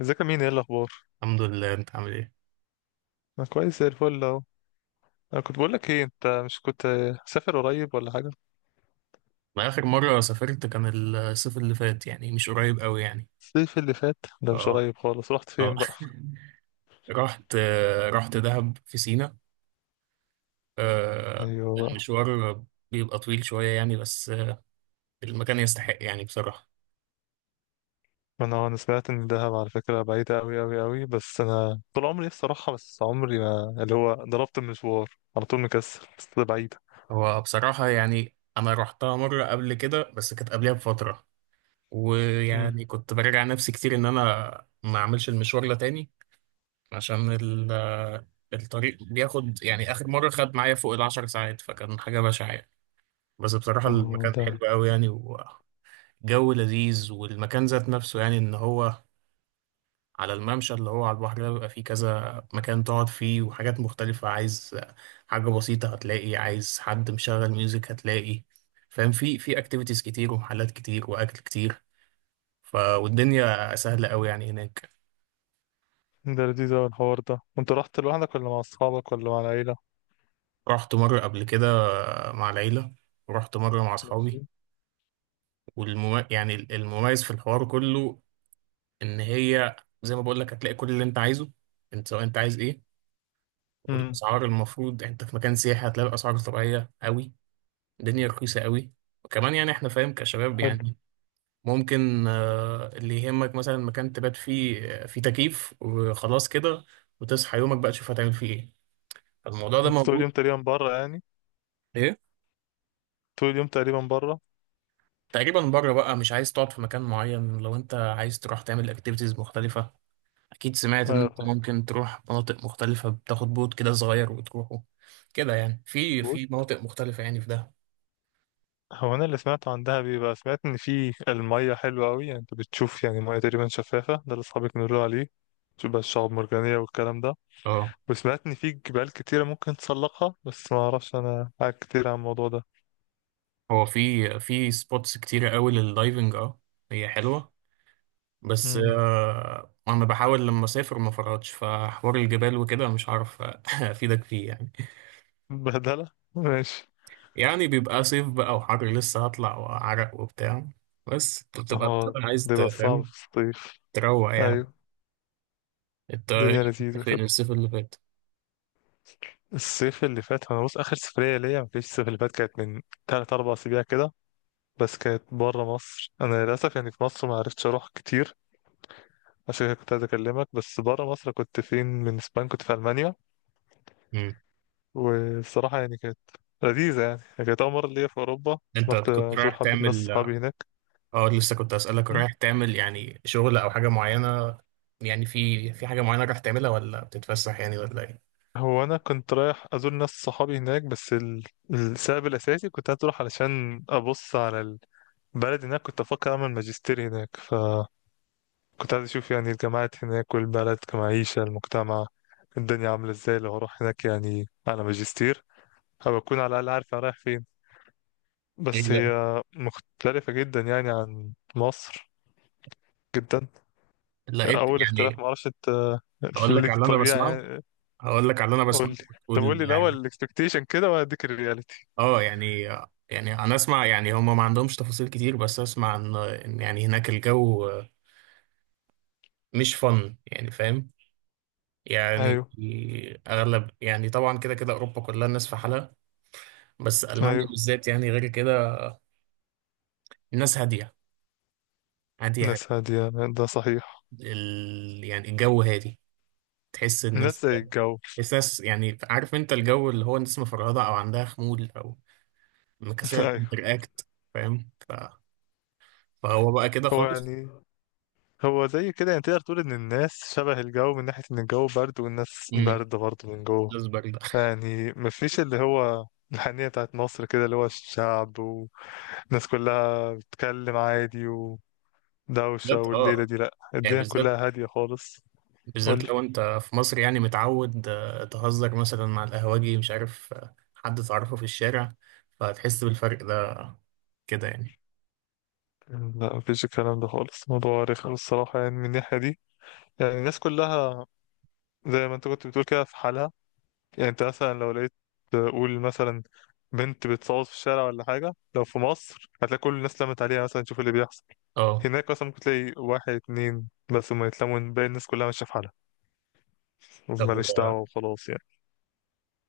ازيك يا مين، ايه الاخبار؟ الحمد لله، انت عامل ايه؟ انا كويس زي الفل اهو. انا كنت بقول لك ايه، انت مش كنت سافر قريب ولا حاجه؟ انا اخر مره سافرت كان الصيف اللي فات، يعني مش قريب قوي يعني. الصيف اللي فات؟ ده مش اه. قريب خالص، رحت اه. فين بقى؟ رحت رحت دهب في سينا. ايوه بقى. المشوار بيبقى طويل شويه يعني، بس المكان يستحق يعني بصراحه. انا سمعت ان دهب على فكره بعيده قوي قوي قوي، بس انا طول عمري نفسي اروحها، بس عمري ما اللي هو ضربت المشوار على طول، مكسل، بس ده بعيده. هو بصراحه يعني انا رحتها مره قبل كده، بس كانت قبلها بفتره، امم. ويعني كنت براجع نفسي كتير ان انا ما اعملش المشوار ده تاني عشان الطريق بياخد، يعني اخر مره خد معايا فوق العشر ساعات، فكان حاجه بشعه يعني. بس بصراحة ما هو المكان حلو ده. قوي يعني، وجو لذيذ، والمكان ذات نفسه يعني ان هو على الممشى اللي هو على البحر ده، بيبقى فيه كذا مكان تقعد فيه وحاجات مختلفة. عايز حاجة بسيطة هتلاقي، عايز حد مشغل ميوزك هتلاقي، فاهم؟ في اكتيفيتيز كتير، ومحلات كتير، واكل كتير، ف والدنيا سهلة قوي يعني هناك. ده لذيذ أوي الحوار ده، انت رحت لوحدك ولا مع اصحابك ولا مع العيله؟ رحت مرة قبل كده مع العيلة، ورحت مرة مع اصحابي. ماشي. يعني المميز في الحوار كله ان هي، زي ما بقول لك، هتلاقي كل اللي انت عايزه. انت سواء انت عايز ايه، امم. والاسعار، المفروض انت في مكان سياحي هتلاقي الاسعار طبيعيه قوي. الدنيا رخيصه قوي. وكمان يعني احنا فاهم كشباب حلو. يعني، ممكن اللي يهمك مثلا مكان تبات فيه، فيه تكييف وخلاص كده، وتصحى يومك بقى تشوف هتعمل فيه ايه. الموضوع ده انت طول موجود. اليوم تقريبا بره يعني؟ ايه؟ طول اليوم تقريبا بره؟ تقريبا بره بقى، مش عايز تقعد في مكان معين لو انت عايز تروح تعمل اكتيفيتيز مختلفه. اكيد سمعت ان انت ايوه. ممكن تروح مناطق مختلفة، بتاخد بوت كده صغير وتروحه كده يعني، في فاهم. في مناطق مختلفة يعني، في ده. هو انا اللي سمعته عن دهب، بيبقى سمعت ان في المية حلوة قوي، يعني انت بتشوف يعني مية تقريبا شفافة، ده اللي اصحابي كانوا يقولوا عليه. تشوف بقى الشعاب المرجانية والكلام ده. اه، وسمعت ان في جبال كتيرة ممكن تسلقها، بس ما اعرفش انا حاجة كتير عن الموضوع ده. هو في سبوتس كتيرة قوي للدايفنج. اه هي حلوة. بس امم. انا بحاول لما اسافر ما فرطش فحوار الجبال وكده، مش عارف افيدك فيه يعني. بهدلة ماشي. يعني بيبقى صيف بقى وحر، لسه هطلع وعرق وبتاع، بس بتبقى اه. بتبقى عايز ده بقى صعب تفهم، في الصيف. تروق يعني. ايوه. انت إيه الدنيا كنت لذيذة فين كده. الصيف اللي فات؟ الصيف اللي فات انا بص، اخر سفرية ليا ما كانتش الصيف اللي فات، كانت من 3 4 اسابيع كده. بس كانت بره مصر. انا للاسف يعني في مصر ما عرفتش اروح كتير، عشان كده كنت عايز اكلمك. بس بره مصر كنت فين؟ من اسبانيا، كنت في المانيا. مم. والصراحه يعني كانت لذيذه يعني، كانت اول مره ليا في اوروبا. انت رحت كنت رايح ازور حبه ناس تعمل؟ صحابي هناك. اه لسه كنت اسالك، م. رايح تعمل يعني شغل او حاجه معينه؟ يعني في حاجه معينه رايح تعملها، ولا بتتفسح يعني، ولا ايه؟ هو انا كنت رايح ازور ناس صحابي هناك، السبب الاساسي كنت عايز اروح علشان ابص على البلد هناك. كنت افكر اعمل ماجستير هناك، فكنت عايز اشوف يعني الجامعات هناك والبلد كمعيشه، المجتمع، الدنيا عامله ازاي لو هروح هناك يعني على ماجستير، هبقى اكون على الاقل عارف أنا رايح فين. إيه، بس هي لا مختلفة جدا يعني عن مصر، جدا. لقيت أول اختلاف، يعني؟ معرفش أنت هقول لك على ليك اللي انا طبيعة بسمعه يعني. هقول لك على اللي انا قول بسمعه لي. طب قول وتقول لي الأول يعني. الإكسبكتيشن كده وهديك الرياليتي. اه يعني، يعني انا اسمع يعني هم ما عندهمش تفاصيل كتير، بس اسمع ان يعني هناك الجو مش فن يعني، فاهم؟ يعني أيوه. اغلب يعني، طبعا كده كده اوروبا كلها الناس في حالها، بس المانيا أيوه. بالذات يعني غير كده. الناس هاديه هاديه هادية. ناس هادية. ده صحيح. يعني الجو هادي. تحس الناس ناس زي الجو. تحس ناس يعني، عارف انت الجو اللي هو الناس مفرهدة او عندها خمول او مكسلة أيوه. تنتراكت، فاهم؟ فهو بقى كده هو خالص. يعني، هو زي كده يعني، تقدر تقول إن الناس شبه الجو، من ناحية إن الجو برد والناس امم برد برضه من جوه. اصبر ده. يعني مفيش اللي هو الحنية بتاعت مصر كده، اللي هو الشعب والناس كلها بتتكلم عادي، دوشة بالذات والليلة دي، لأ، يعني، الدنيا بالذات كلها هادية خالص. بالذات قول. لو انت في مصر يعني متعود تهزر مثلا مع القهوجي، مش عارف حد تعرفه في الشارع، فهتحس بالفرق ده كده يعني. لا مفيش الكلام ده خالص، موضوع رخم الصراحة يعني، من الناحية دي. يعني الناس كلها زي ما انت كنت بتقول كده، في حالها. يعني انت مثلا لو لقيت، تقول مثلا، بنت بتصوت في الشارع ولا حاجة، لو في مصر هتلاقي كل الناس لمت عليها مثلا تشوف اللي بيحصل. اه. هناك مثلا ممكن تلاقي واحد اتنين بس هما يتلموا، باقي الناس كلها ماشية في حالها، طب ماليش دعوة وخلاص يعني.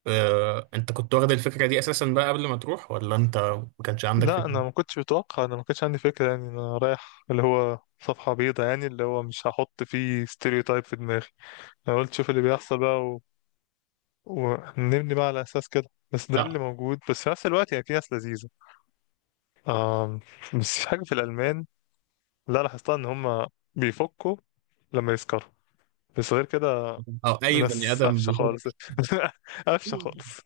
انت كنت واخد الفكرة دي اساسا بقى قبل ما تروح، ولا انت ما كانش عندك لا انا فكرة؟ ما كنتش متوقع، انا ما كانش عندي فكره يعني، انا رايح اللي هو صفحه بيضاء يعني، اللي هو مش هحط فيه ستيريوتايب في دماغي. انا قلت شوف اللي بيحصل بقى ونبني بقى على اساس كده. بس ده لا. اللي موجود، بس في نفس الوقت يعني في ناس لذيذه. آم... بس في حاجه في الالمان لا لاحظتها، ان هم بيفكوا لما يسكروا. بس غير كده او اي بني ناس ادم قفشه خالص. بيفكر قفشه خالص.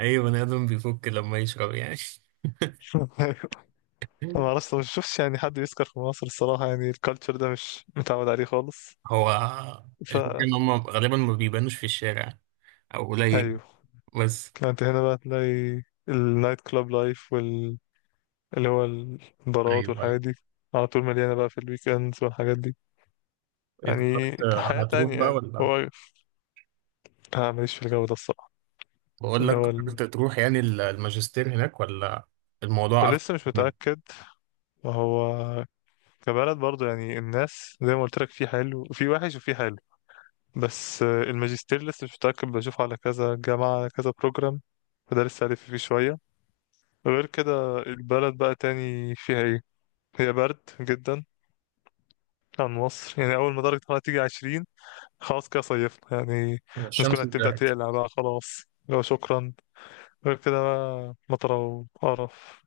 اي بني ادم بيفك لما يشرب يعني. أيوة. ما اعرفش، ما شفتش يعني حد يسكر في مصر الصراحه يعني، الكالتشر ده مش متعود عليه خالص. هو الفكره ان هم غالبا ما بيبانوش في الشارع، او قليل ايوه. بس. انت هنا بقى تلاقي النايت كلاب لايف وال، اللي هو البارات ايوه، ايوه. والحاجات دي، على طول مليانة بقى في الويكندز والحاجات دي، إيه يعني قررت، حياة هتروح تانية بقى يعني ولا؟ هو. أنا ماليش في الجو ده الصراحة. بقول اللي لك هو قررت ال... تروح يعني الماجستير هناك، ولا الموضوع قفل ولسه مش جامد؟ متأكد. وهو كبلد برضه يعني الناس زي ما قلت لك، في حلو وفي وحش وفي حلو. بس الماجستير لسه مش متأكد، بشوفه على كذا جامعة على كذا بروجرام، فده لسه ألف فيه شوية. غير كده البلد بقى تاني فيها ايه؟ هي برد جدا عن مصر، يعني أول ما درجة الحرارة تيجي 20، خلاص كده صيفنا يعني، الناس كلها الشمس تبدأ طلعت. تقلع بقى خلاص. لو شكرا. غير كده بقى مطرة وقرف.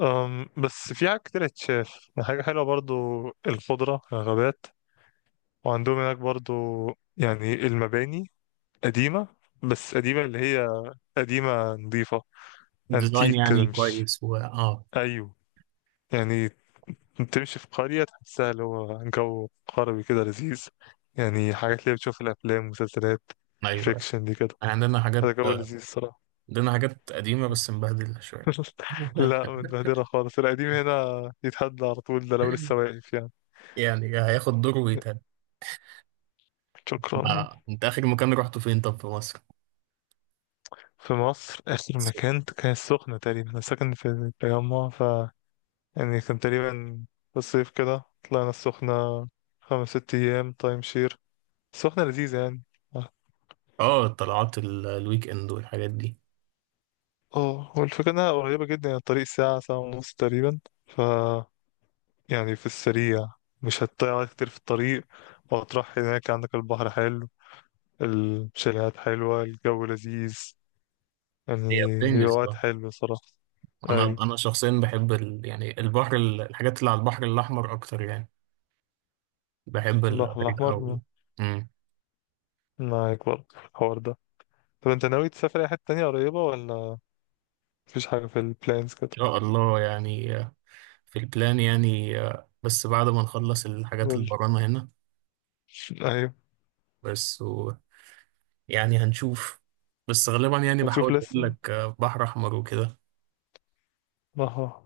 أم بس في حاجة كتير اتشاف، حاجة حلوة برضو، الخضرة، الغابات. وعندهم هناك برضو يعني المباني قديمة، بس قديمة اللي هي قديمة نظيفة، الديزاين انتيك كده، يعني مش كويس و اه. أيوه يعني، تمشي في قرية تحسها اللي هو جو قربي كده لذيذ، يعني حاجات اللي بتشوف الأفلام، مسلسلات، ايوه. الفيكشن دي كده. عندنا حاجات هذا جو لذيذ الصراحة. عندنا حاجات قديمه بس مبهدله شويه. لا متبهدلة خالص، القديم هنا يتهد على طول، ده لو لسه واقف يعني. يعني هياخد دور ويتهد. شكرا. انت اخر مكان رحته فين؟ طب في مصر؟ في مصر آخر مكان كان السخنة تقريبا. أنا ساكن في التجمع، ف يعني كان تقريبا في الصيف كده، طلعنا السخنة 5 6 أيام تايم شير. السخنة لذيذة يعني. اه، طلعات الويك اند والحاجات دي. اه، هو الفكرة انها قريبة جدا يعني الطريق ساعة ساعة ونص تقريبا، ف يعني في السريع مش هتضيع وقت كتير في الطريق، وهتروح هناك عندك البحر حلو، الشاليهات حلوة، الجو لذيذ، هي يعني هي بتنجز وقت اه. حلو صراحة. انا أيوة. انا شخصيا بحب يعني البحر، الحاجات اللي على البحر الاحمر اكتر يعني. بحب البحر الحاجات الأحمر م-، او. ان معاك برضه الحوار ده. طب أنت ناوي تسافر أي حتة تانية قريبة، ولا مفيش حاجة في البلانز كده؟ شاء الله يعني، في البلان يعني بس بعد ما نخلص الحاجات اللي قول. ورانا هنا. أيوة. بس يعني هنشوف. بس غالبا يعني هتشوف بحاول اقول لسه. لك بحر احمر وكده. بحر أحمر.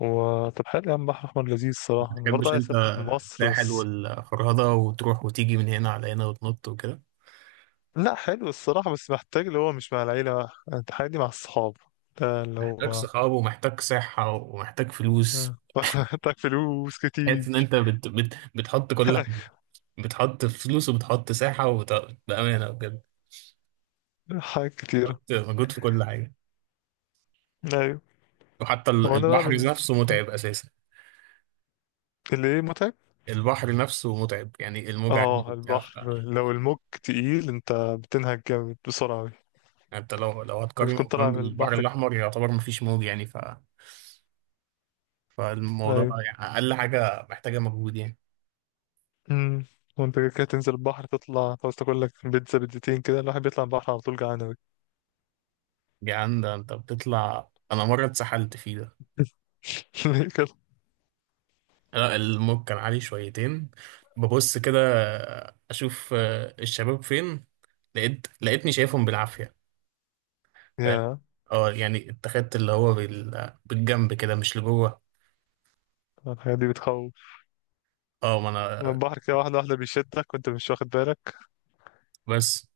و طب حلو يا عم، بحر أحمر لذيذ ما الصراحة، أنا برضه بتحبش عايز انت أسافر في مصر الساحل بس. والفرهدة، وتروح وتيجي من هنا على هنا وتنط وكده؟ لا حلو الصراحة، بس محتاج اللي هو مش مع العيلة بقى، انت حاجة دي مع الصحاب، ده اللي محتاج هو. صحاب ومحتاج صحة ومحتاج فلوس. آه. محتاج فلوس تحس ان كتير. انت بتحط كل حاجه. بتحط فلوس وبتحط ساحه بامانه بجد، حاجات كتيرة. بتحط مجهود في كل حاجه. ايوه. وحتى هو انا بقى البحر من، نفسه متعب اساسا. اللي ايه، متعب. البحر نفسه متعب يعني، الموجة عالية اه وبتاع، البحر لو الموج تقيل انت بتنهج جامد بسرعة أوي، انت لو بتكون هتقارنه طالع كمان من بالبحر البحر كده. الاحمر يعتبر مفيش موج يعني، فالموضوع ايوه. يعني اقل حاجه محتاجه مجهود يعني. امم. وانت كده كده تنزل البحر، تطلع عاوز تاكل لك بيتزا بيتزتين كده، الواحد بيطلع البحر على طول جعان أوي. يعني ده انت بتطلع. انا مره اتسحلت فيه ده. ليه كده؟ لا الموج كان عالي شويتين. ببص كده اشوف الشباب فين، لقيتني شايفهم بالعافية، فاهم؟ يا. اه يعني اتخذت اللي هو بالجنب كده مش لجوه. الحاجات دي بتخوف، اه ما انا. البحر كده واحدة واحدة بيشدك وانت مش واخد بالك. بس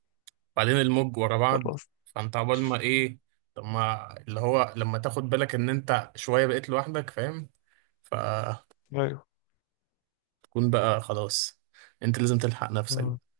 بعدين الموج ورا بعض، خلاص. فانت عبال ما ايه. طب ما اللي هو لما تاخد بالك ان انت شوية بقيت لوحدك، فاهم؟ فتكون ايوه. بقى خلاص، انت لازم تلحق نفسك. آه.